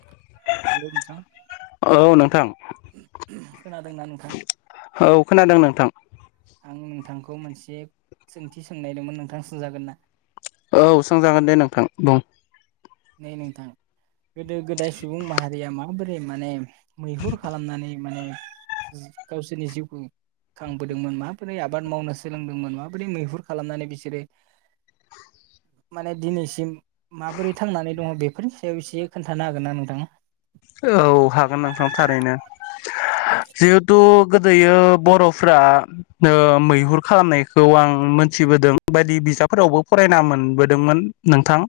[inaudible] Hello नोंथां औ नोंथां [inaudible] खोनादोंना नोंथां औ खोनादों नोंथां आं नोंथांखौ मोनसे सोंथि सोंनायदोंमोन नोंथां सोंजागोन ना औ सोंजागोन दे नोंथां बुं नै नोंथां गोदो गोदाय सुबुं माहारिया मा माबोरै माने मैहुर खालामनानै माने गावसोरनि जिउखौ खांबोदोंमोन माबोरै आबाद मावनो सोलोंदों मोन माबोरै मैहुर खालामनानै बिसोरो माने दिनैसिम माबोरै थांनानै दङ बेफोरनि सायाव खोनथानो हागोना नोंथां औ हागोन नोंथां थारैनो जिहेथु गोदो बर'फ्रा मैहुर खालामनायखौ आं मोनथिबोदों बायदि बिजाबफोरावबो फरायना मोनबोदोंमोन नोंथां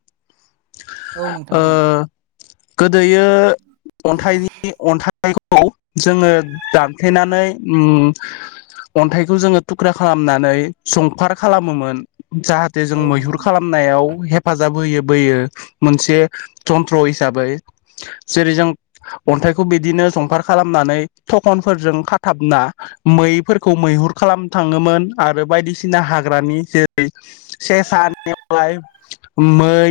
औ नोंथां ओ औ गोदोयो अन्थाइनि अन्थाइ [unintelligible] जोङो दानफ्लेनानै अन्थाइखौ जोङो थुख्रा खालामनानै संफार खालामोमोन जाहाथे जों औ मैहुर नोंथां खालामनायाव हे फाजाब होयो बोयो मोनसे जन्त्र हिसाबै जेरै जों अन्थाइखौ बिदिनो संफार खालामनानै थखनफोरजों खाथाबना मैफोरखौ मैहुर खालामनो थाङोमोन आरो बायदिसिना हाग्रानि जेरै सेसा नेवालाइ मै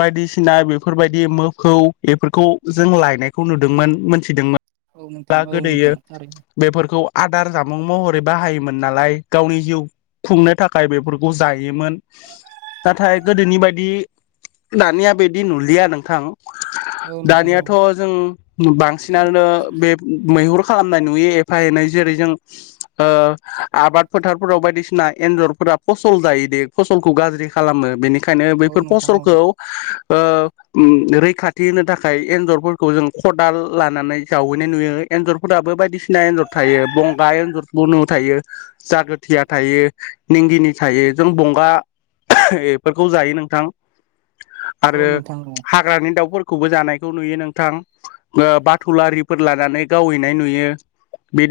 बायदिसिना बेफोरबायदि मोफौ बेफोरखौ जों लायनायखौ नुदोंमोन मोनथिदोंमोन औ नोंथां दा औ नोंथां गोदैयो थारैनो बेफोरखौ आदार जामुं महरै बाहायोमोन नालाय गावनि जिउ खुंनो थाखाय बेफोरखौ जायोमोन नाथाय गोदोनि बायदि दानिया बिदि नुलिया नोंथां औ नोंथां औ दानियाथ' जों बांसिनानो बे मैहुर खालामनाय नुयो एफा एनै जेरै जों आबाद फोथारफोराव बायदिसिना एन्जरफोरा फसल जायो दे फसलखौ गाज्रि खालामो बेनि बेनिखायनो औ बेफोर नोंथां औ फसलखौ खाथि होनो थाखाय एन्जरफोरखौ जों खदाल लानानै जावो नुयो एन्जरफोराबो बायदिसिना एन्जर थायो बंगा एन्जरखौ बुनु थायो जागोथिया थायो निंगिनि थायो जों बंगा बेफोरखौ जायो नोंथां औ आरो नोंथां औ हाग्रानि दाउफोरखौबो जानाय खौ नुयो नोंथां बाथुलारि फोर लानानै गावहैनाय नुयो।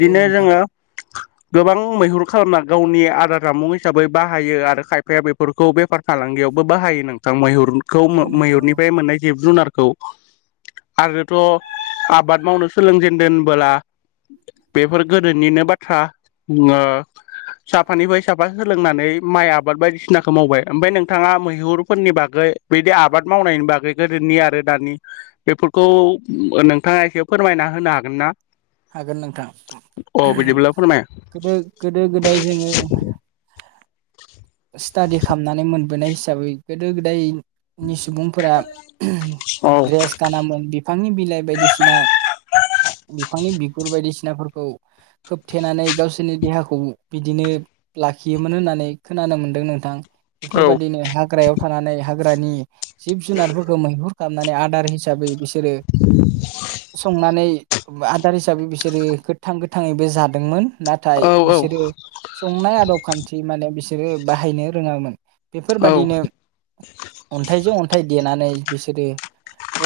औ नोंथां जोङो गोबां मैहुर खालामना गावनि आदार जामुं हिसाबै बाहायो आरो खायफाया बेफोरखौ बेफार फालांगियावबो बाहायो नोंथां मैहुर खौ औ नोंथां औ मैहुरनिफ्राय मोननाय गि जुनारखौ आरोथ' आबाद मावनो सोलोंजेन दोनबोला बेफोर गोदोनिनो बाथ्रा साफानिफ्राय साफा सोलोंनानै माइ आबाद बायदिसिनाखौ मावबाय ओमफ्राय नोंथाङा मैहुरफोरनि बागै बिदि आबाद मावनायनि बागै गोदोनि आरो दानि बेफोरखौ नोंथाङा एसे फोरमायना होनो हागोन ना हागोन नोंथां अ बिदिब्ला फोरमाय गोदो गोदो गोदाय जोङो स्टाादि खालामनानै मोनबोनाय हिसाबै गोदो गोदाय नि सुबुंफोरा औ द्रेस गानामोन बिफांनि बिलाइ बायदिसिना बिफांनि बिगुर बायदिसिना सिनाफोरखौ खोबथेनानै गावसोरनि देहाखौ बिदिनो लाखियोमोन होननानै खोनानो मोन्दों नोंथां औ बेफोरबायदिनो हाग्रायाव थानानै हाग रानि जिब जुनारफोरखौ मैहुर खालामनानै आदार हिसाबै बिस बिसोरो संनानै आदार हिसाबै बिसोरो गोथां गोथाङैबो जादोंमोन। नाथाय औ बिसोरो संनाय आदब खान्थि माने बिसोर बिसोरो बाहायनो रोङामोन। औ बेफोरबायादिनो अन्थाइजों अन्थाइ देनानै बिसोरो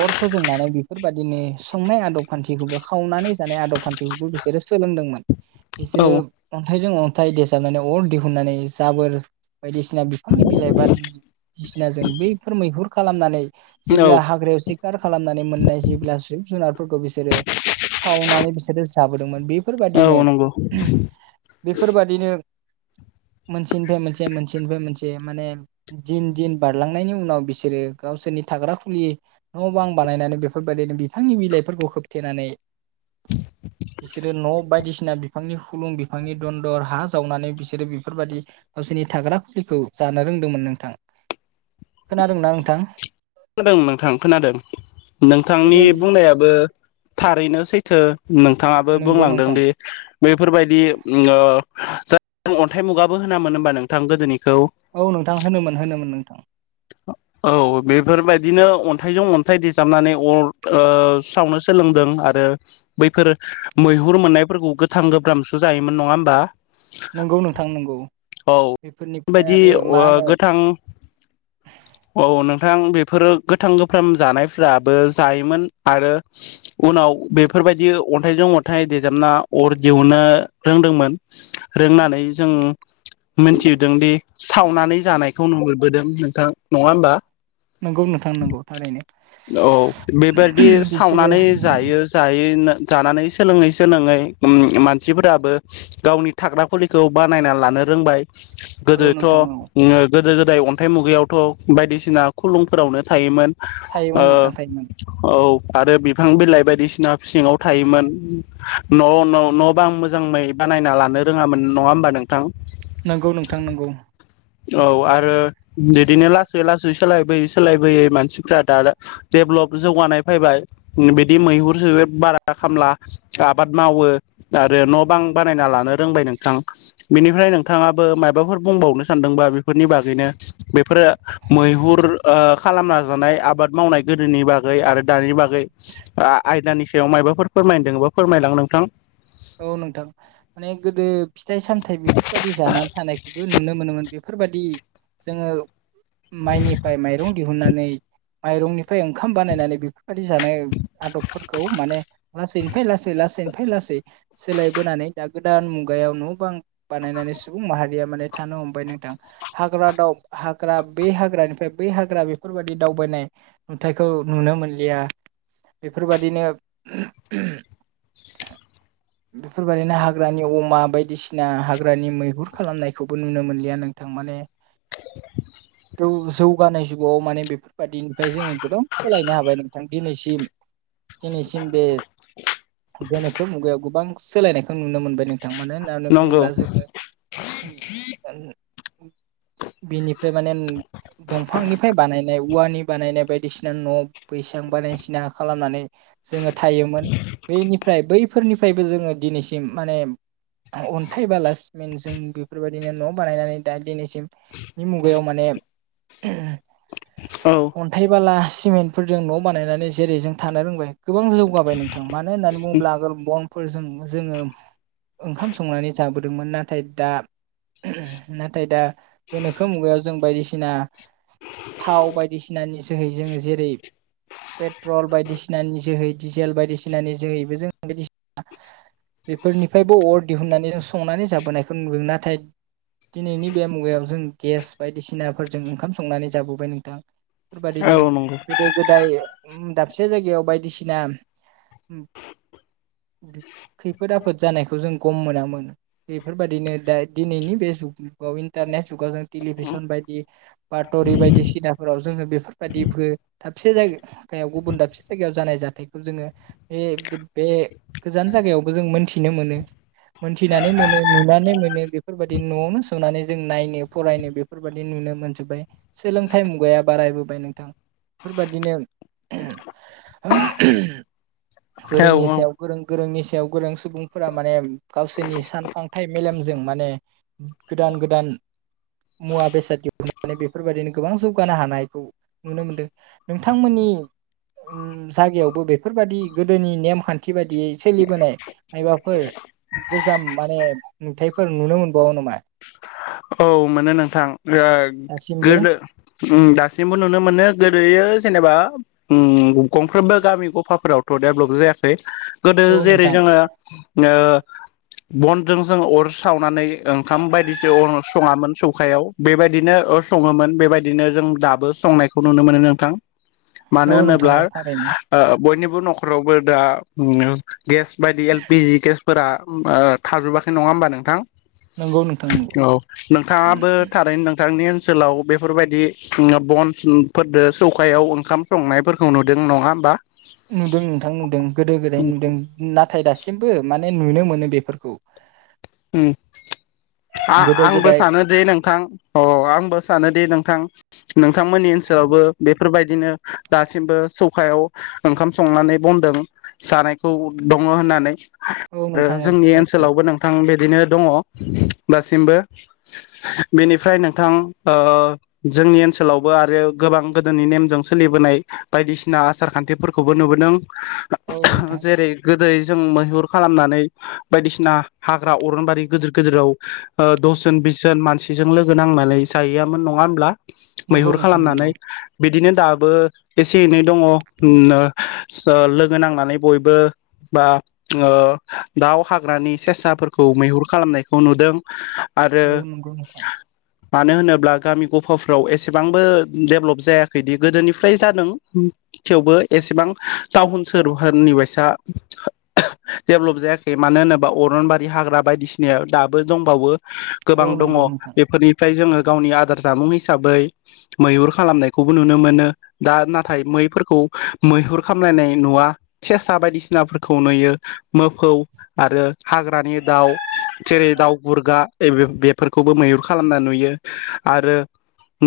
अर फोजोंनानै बेफोरबायदिनो संनाय आदब खान्थिखौबो खावनानै जानाय आदब खान्थिखौबो बिसोरो सोलोंदोंमोन। बिसोरो औ अन्थाइजों अन्थाइ देजाबनानै अर दिहुननानै जाबोर बायदिसिना बिफांनि बिलाइ बा बायदिसिना जों बैफोर मैहुर खालामनानै औ जेब्ला हाग्रायाव सिखार खालामनानै मोननाय जेब्ला जिब जुनार बिसोरो सावनानै बिसोरो जाबोदोंमोन बे बेफोरबादिनो औ नंगौ बेफोरबादिनो। मोनसेनिफ्राय मोनसे मोनसेनिफ्राय मोनसे माने दिन दिन बारलांनायनि उनाव बिसोरो गावसोरनि थाग्रा खुलि न' बां बानायनानै बेफोरबायदिनो बिफांनि बिलाइफोरखौ होबथेनानै बिसोरो न' बायदिसिना बिसिना बिफांनि खुलुं बिफांनि दन्दर हा जावनानै बिसोरो बेफोरबायाददि गावसोरनि थाग्रा खुलिखौ जानो रोंदोंमोन नोंथां। खोनादोंना नोंथां? खोनादों नोंथां खोनादों नोंथांनि गोदो बुंनायाबो थारैनो सैथो नोंथाङाबो नोंगौ बुंलांदों नोंथां दि बैफोरबायदि जों अन्थाइ मुगाबो होनामोन हबा नोंथां गोदोनि औ नोंथां होनोमोन होनोमोन नोंथां औ बेफोरबायदिनो अन्थाइजों अन्थाइ दजाबनानै अर सावनो सोलोंदों आरो बैफोर मैहुर मोननायफोरखौ गोथां गोब्रामसो जायोमोन नङा होमबा? नंगौ नोंथां नंगौ औ बेफोरनिफ्राय बेबायदि आरो ओ मा होनो गोथां औ नोंथां बेफोरो गोथां गोफ्राम जानायफोराबो जायोमोन आरो उनाव बेफोरबायदि अन्थाइजों अन्थाइ देजाबना अर दिहुननो रोंदोंमोन रोंनानै जों मिथिहदों दि सावनानै नानै जानायखौ नु मोनबोदों नोंथां नङा होमबा? नंगौनो थांनांगौ थारैनो औ बेबायदि बिसोरो सावनानै जायो जायै जानानै सोलोङै सोलोङै मानसिफोराबो गावनि थाग्रा खुलिखौ बानायना लानो रोंबाय औ गोदोथ' ओ नोंथां औ गोदो जाय अन्थाइ मुगायावथ' बायदिसिना खुलुंफोरावनो थायोमोन थायोमोन ओ नोंथां थायोमोन औ आरो बिफां बिलाइ बायदिसिना सिङाव थायोमोन न' न' बां आं मोजाङै बानायना लानो रोङामोन नङा होमबा नोंथां नंगौ नोंथां नंगौ औ आरो बिदिनो लासै लासै सोलाय बयै सोलायबोयै मानसिफ्रा दा डेभलप जौगानाय फैबाय बिदि मैहुरस बारा खामला आबाद मावो आरो न' बां बानायना लानो रोंबाय नोंथां बेनिफ्राय नोंथाङाबो माबाफोर बुंबावनो सान्दोंबा बेफोरनि बागैनो बेफोरो मैहुर खालामना जानाय आबाद मावनाय गोदोनि बागै आरो दानि बागै आयदानि सायाव मायाबाफोर फोरमायदों बा फोरमायलां नोंथां । औ नोंथां माने गोदो फिथाइ सामथाइ बेफोरबायाददि जानानै थानायखौबो नुनो मोनोमोन बेफोरबायादि जोङो माइनिफ्राय माइरं दिहुननानै माइरंनिफ्राय ओंखाम बानायनानै बेफोरबायदि जानाय आदबफोरखौ माने लासैनोफ्राय लासै लासैनोफ्राय लासै सोलायबोनानै दा गोदान मुगायाव न' बां बानायनानै सुबुं माहारिया माने थानो हमबाय नोंथां हाग्रा हाग्रा बे हाग्रानिफ्राय बै हाग्रा बेफोरबायादि दावबायनाय नुथायखौ नुनो मोनलिया बेफोरबादिनो बेफोरबायदिनो हाग्रानि अमा बायदिसिना हाग्रानि मैहुर खालामनायखौबो नुनो मोनलिया नोंथां माने जौगानाय जुगाव । माने बेफोरबायदिनिफ्राय जोङो गोबां सोलायनो हाबाय नोंथां दिनैसिम दिनैसिम बे गोनोखो मुगायाव । गोबां सोलायनायखौ नुनो मोनबाय नों बिथां मानो होननानै नंगौ बुङोब्ला जोङो बिनिफ्राय माने दंफांनिफ्राय बानायनाय औवानि बानायनाय बायदिसिना न' बैसां बानायसिना खालामनानै जोङो थायोमोन बेनिफ्राय बैफोरनि बेफ्रायबो जोङो दिनैसिम माने अन्थाइ बाला सिमेन्ट जों बेफोरबायदिनो न' बानायनानै दा दिनैसिमनि मुगायाव माने औ अन्थाइ बाला सिमेन्टफोरजों न' बानायनानै जेरै जों थानो रोंबाय गोबां जौगाबाय नोंथां मानो होननानै बुङोब्ला आगोल बन फोरजों जोङो ओंखाम संनानै जाबोदोंमोन नाथाय दा नाथाय दा गोनोखो मुगायाव जों बायदिसिना थाव बायदिसिनानि जोहै जोङो जेरै पेट्रल बायदिसिनानि जोहै डिजेल बायदिसिनानि जोहैबो जों बायदि बेफोरनिफ्रायबो अर दिहुनन्नानै जों संनानै जाबोनायखौ नुदों नाथाय दिनैनि बे मुगायाव जों गेस बायदिसिनाफोरजों ओंखाम संनानै जाबोबाय नोंथां बेफोरबदिनो औ नंगौ गोदो गोदाय दाबसे जायगायाव बायदिसिना खैफोद आफोद जानायखौ जों गम मोनामोन बेफोरबायदिनो दा दिनैनि बे जुगाव इन्टारनेट जुगाव जों टेलिभिसन बायदि बाथ'रि बायदिसिनाफोराव जोङो बेफोरबायदि दाबसे जायगायाव गुबुन दाबसे जायगायाव जानाय जाथायखौ जोङो बे बे गोजान जायगायावबो जों मोनथिनो मोनो मोनथिनानै मोनो नुनानै मोनो बेफोरबाददि न'आवनो संनानै जों नायनो फरायनो बेफोरबाददि नुनो मोनजोब्बाय सोलोंथाइ मुगाया बारायबोबाय नोंथां बेफोरबादिनो औ गोरोंनि औ सायाव गोरों गोरोंनि सायाव गोरों सुबुंफोरा माने गावसोरनि सानखांथाइ मेलेमजों माने गोदान गोदान मुवा बेसाद दिहुननानै बेफोरबायदिनो गोबां जौगानो हानायखौ नुनो मोनदों नोंथांमोननि ओम जायगायावबो बेफोरबायदि गोदोनि नेमखान्थि न्थि बायदियै सोलिबोनाय मायबाफोर गोजाम माने नुथायफोर नुनो मोनबावो नामा औ मोनो नोंथां ओ दासिमबो गोदो ओम दासिमबो नुनो मोनो गोदोयो जेनेबा ओम नोंगौ गंफ्रोमबो गामि गफाफोराव देबलभ जायाखै गोदो औ जेरै नोंथां जोङो ओ बनजों जों अर सावनानै ओंखाम बायदिखो अरावसो सङामोन सौखायाव बेबायदिनो ओ सङोमोन बेबायदिनो जों दाबो संनायखौ नुनो मोनो नोंथां औ मानो नोंथां होनोब्ला औ थारैनो ओ बयनिबो नखरावबो दा ओम गेस बायदि एल पि जि गेस फोरा ओमबा ओ थाजोबाखै नङा होमबा नोंथां नोंगौ नोंथां नोंगौ औ नोंथाङाबो थारैनो नों नोंथांनि ओनसोलाव बेफोरबायदि बनफोरदो सौखायाव ओंखाम संनायफोरखौ नुदों नङा होमबा नुदों नोंथां नुदों गोदो गोदाय नुदों नाथाय दासिमबो सिमबो माने नुनो मोनो बेफोरखौ ओम गोदो आ-आंबो गोदाय सानोदि नोंथां अ आंबो सानोदि नों थां। नोंथांमोननि ओनसोलावबो बे बेफोरबायदिनो दासिमबो सौखायाव ओंखाम संनानै बनदों जानायखौ दङ होननानै औ आरो नोंथां औ जोंनि थारैनो ओनसोलावबो नों बिदिनो दङ दासिमबो बेनिफ्राय नोंथां ओ जोंनि ओनसोलावबो आरो गोबां गोदोनि नेमजों सोलिबोनाय बायदिसिना आसार खान्थिफोरखौबो नुबोदों औ नोंथां जेरै गोदो जों मैहुर खालामनानै बायदिसिना। हाग्रा अरनबारि गोदोर गोदोराव दसजन बिसजन मानसिजों लोगो नांनानै जाहैयामोन नङा होमब्ला। नंगौ मैहुर नोंथां नंगौ खालामनानै बिदिनो। दाबो एसे एनै दङ लोगो नों ओ नांनानै बयबो बा ओ। दाउ हाग्रानि। सेसाफोरखौ मैहुर खालामनायखौ नुदों। आरो औ नंगौ नोंथां। मानो होनोब्ला गामि गफाफ्राव एसेबांबो डेभेलप जायाखैदि गोदोनिफ्राय जादों थेवबो एसेबां टाउन सोहोरफोरनि बायसा डेबलब जायाखै मानो होनो बा अरनबारि हाग्रा बायदिसिनायाव दाबो दंबावो औ गोबां दङ नंगौ नोंथां बेफोरनिफ्राय जोङो गावनि आदार जामुं हिसाबै मैहुर खालामनायखौबो नुनो मोनो। दा नाथाय मैफोरखौ मैहुर खामलायनाय नुवा। सेसा बायदिसिनाफोर खौ नुयो मोफौ आरो हाग्रानि दाउ थेरै दाउ गुरगा बे बेफोरखौबो मैहुर खालामना नुयो। आरो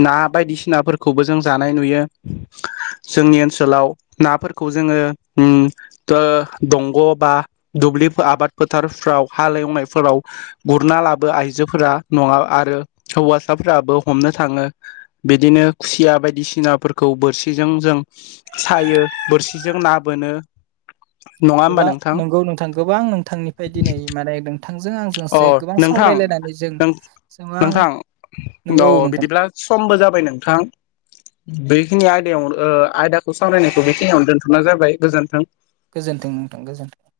ना बायदिसिनाफोरखौ खौबो जों जानाय नुयो जोंनि ओनसोलाव नाफोरखौ जोङो उम दा दंग' बा दुब्लि फो आबाद फोथारफ्राव हालेवनायफोराव गुरना लाबो आइजोफोरा नङा आरो हौवासाफोराबो हमनो थाङो बिदिनो खुसिया बायदिसिनाफोर खौ बोरसिजों जों सायो बोरसिजों ना बोनो नङा होमबा नोंथां? फाय दिनै माने नोंथांजों अ आंजोंसो गोबां नोंथां सावरायलायनानै जों नों गोबां नोंथां नंगौ औ नोंथां बिदिब्ला समबो जाबाय नोंथां। बेखिनि आयदायाव ओ आयदा खौ सावरायनायखौ बेखिनियाव दोनथ'नाय जाबाय। गोजोन्थों। गोजोनथों नोंथां गोजोनथों।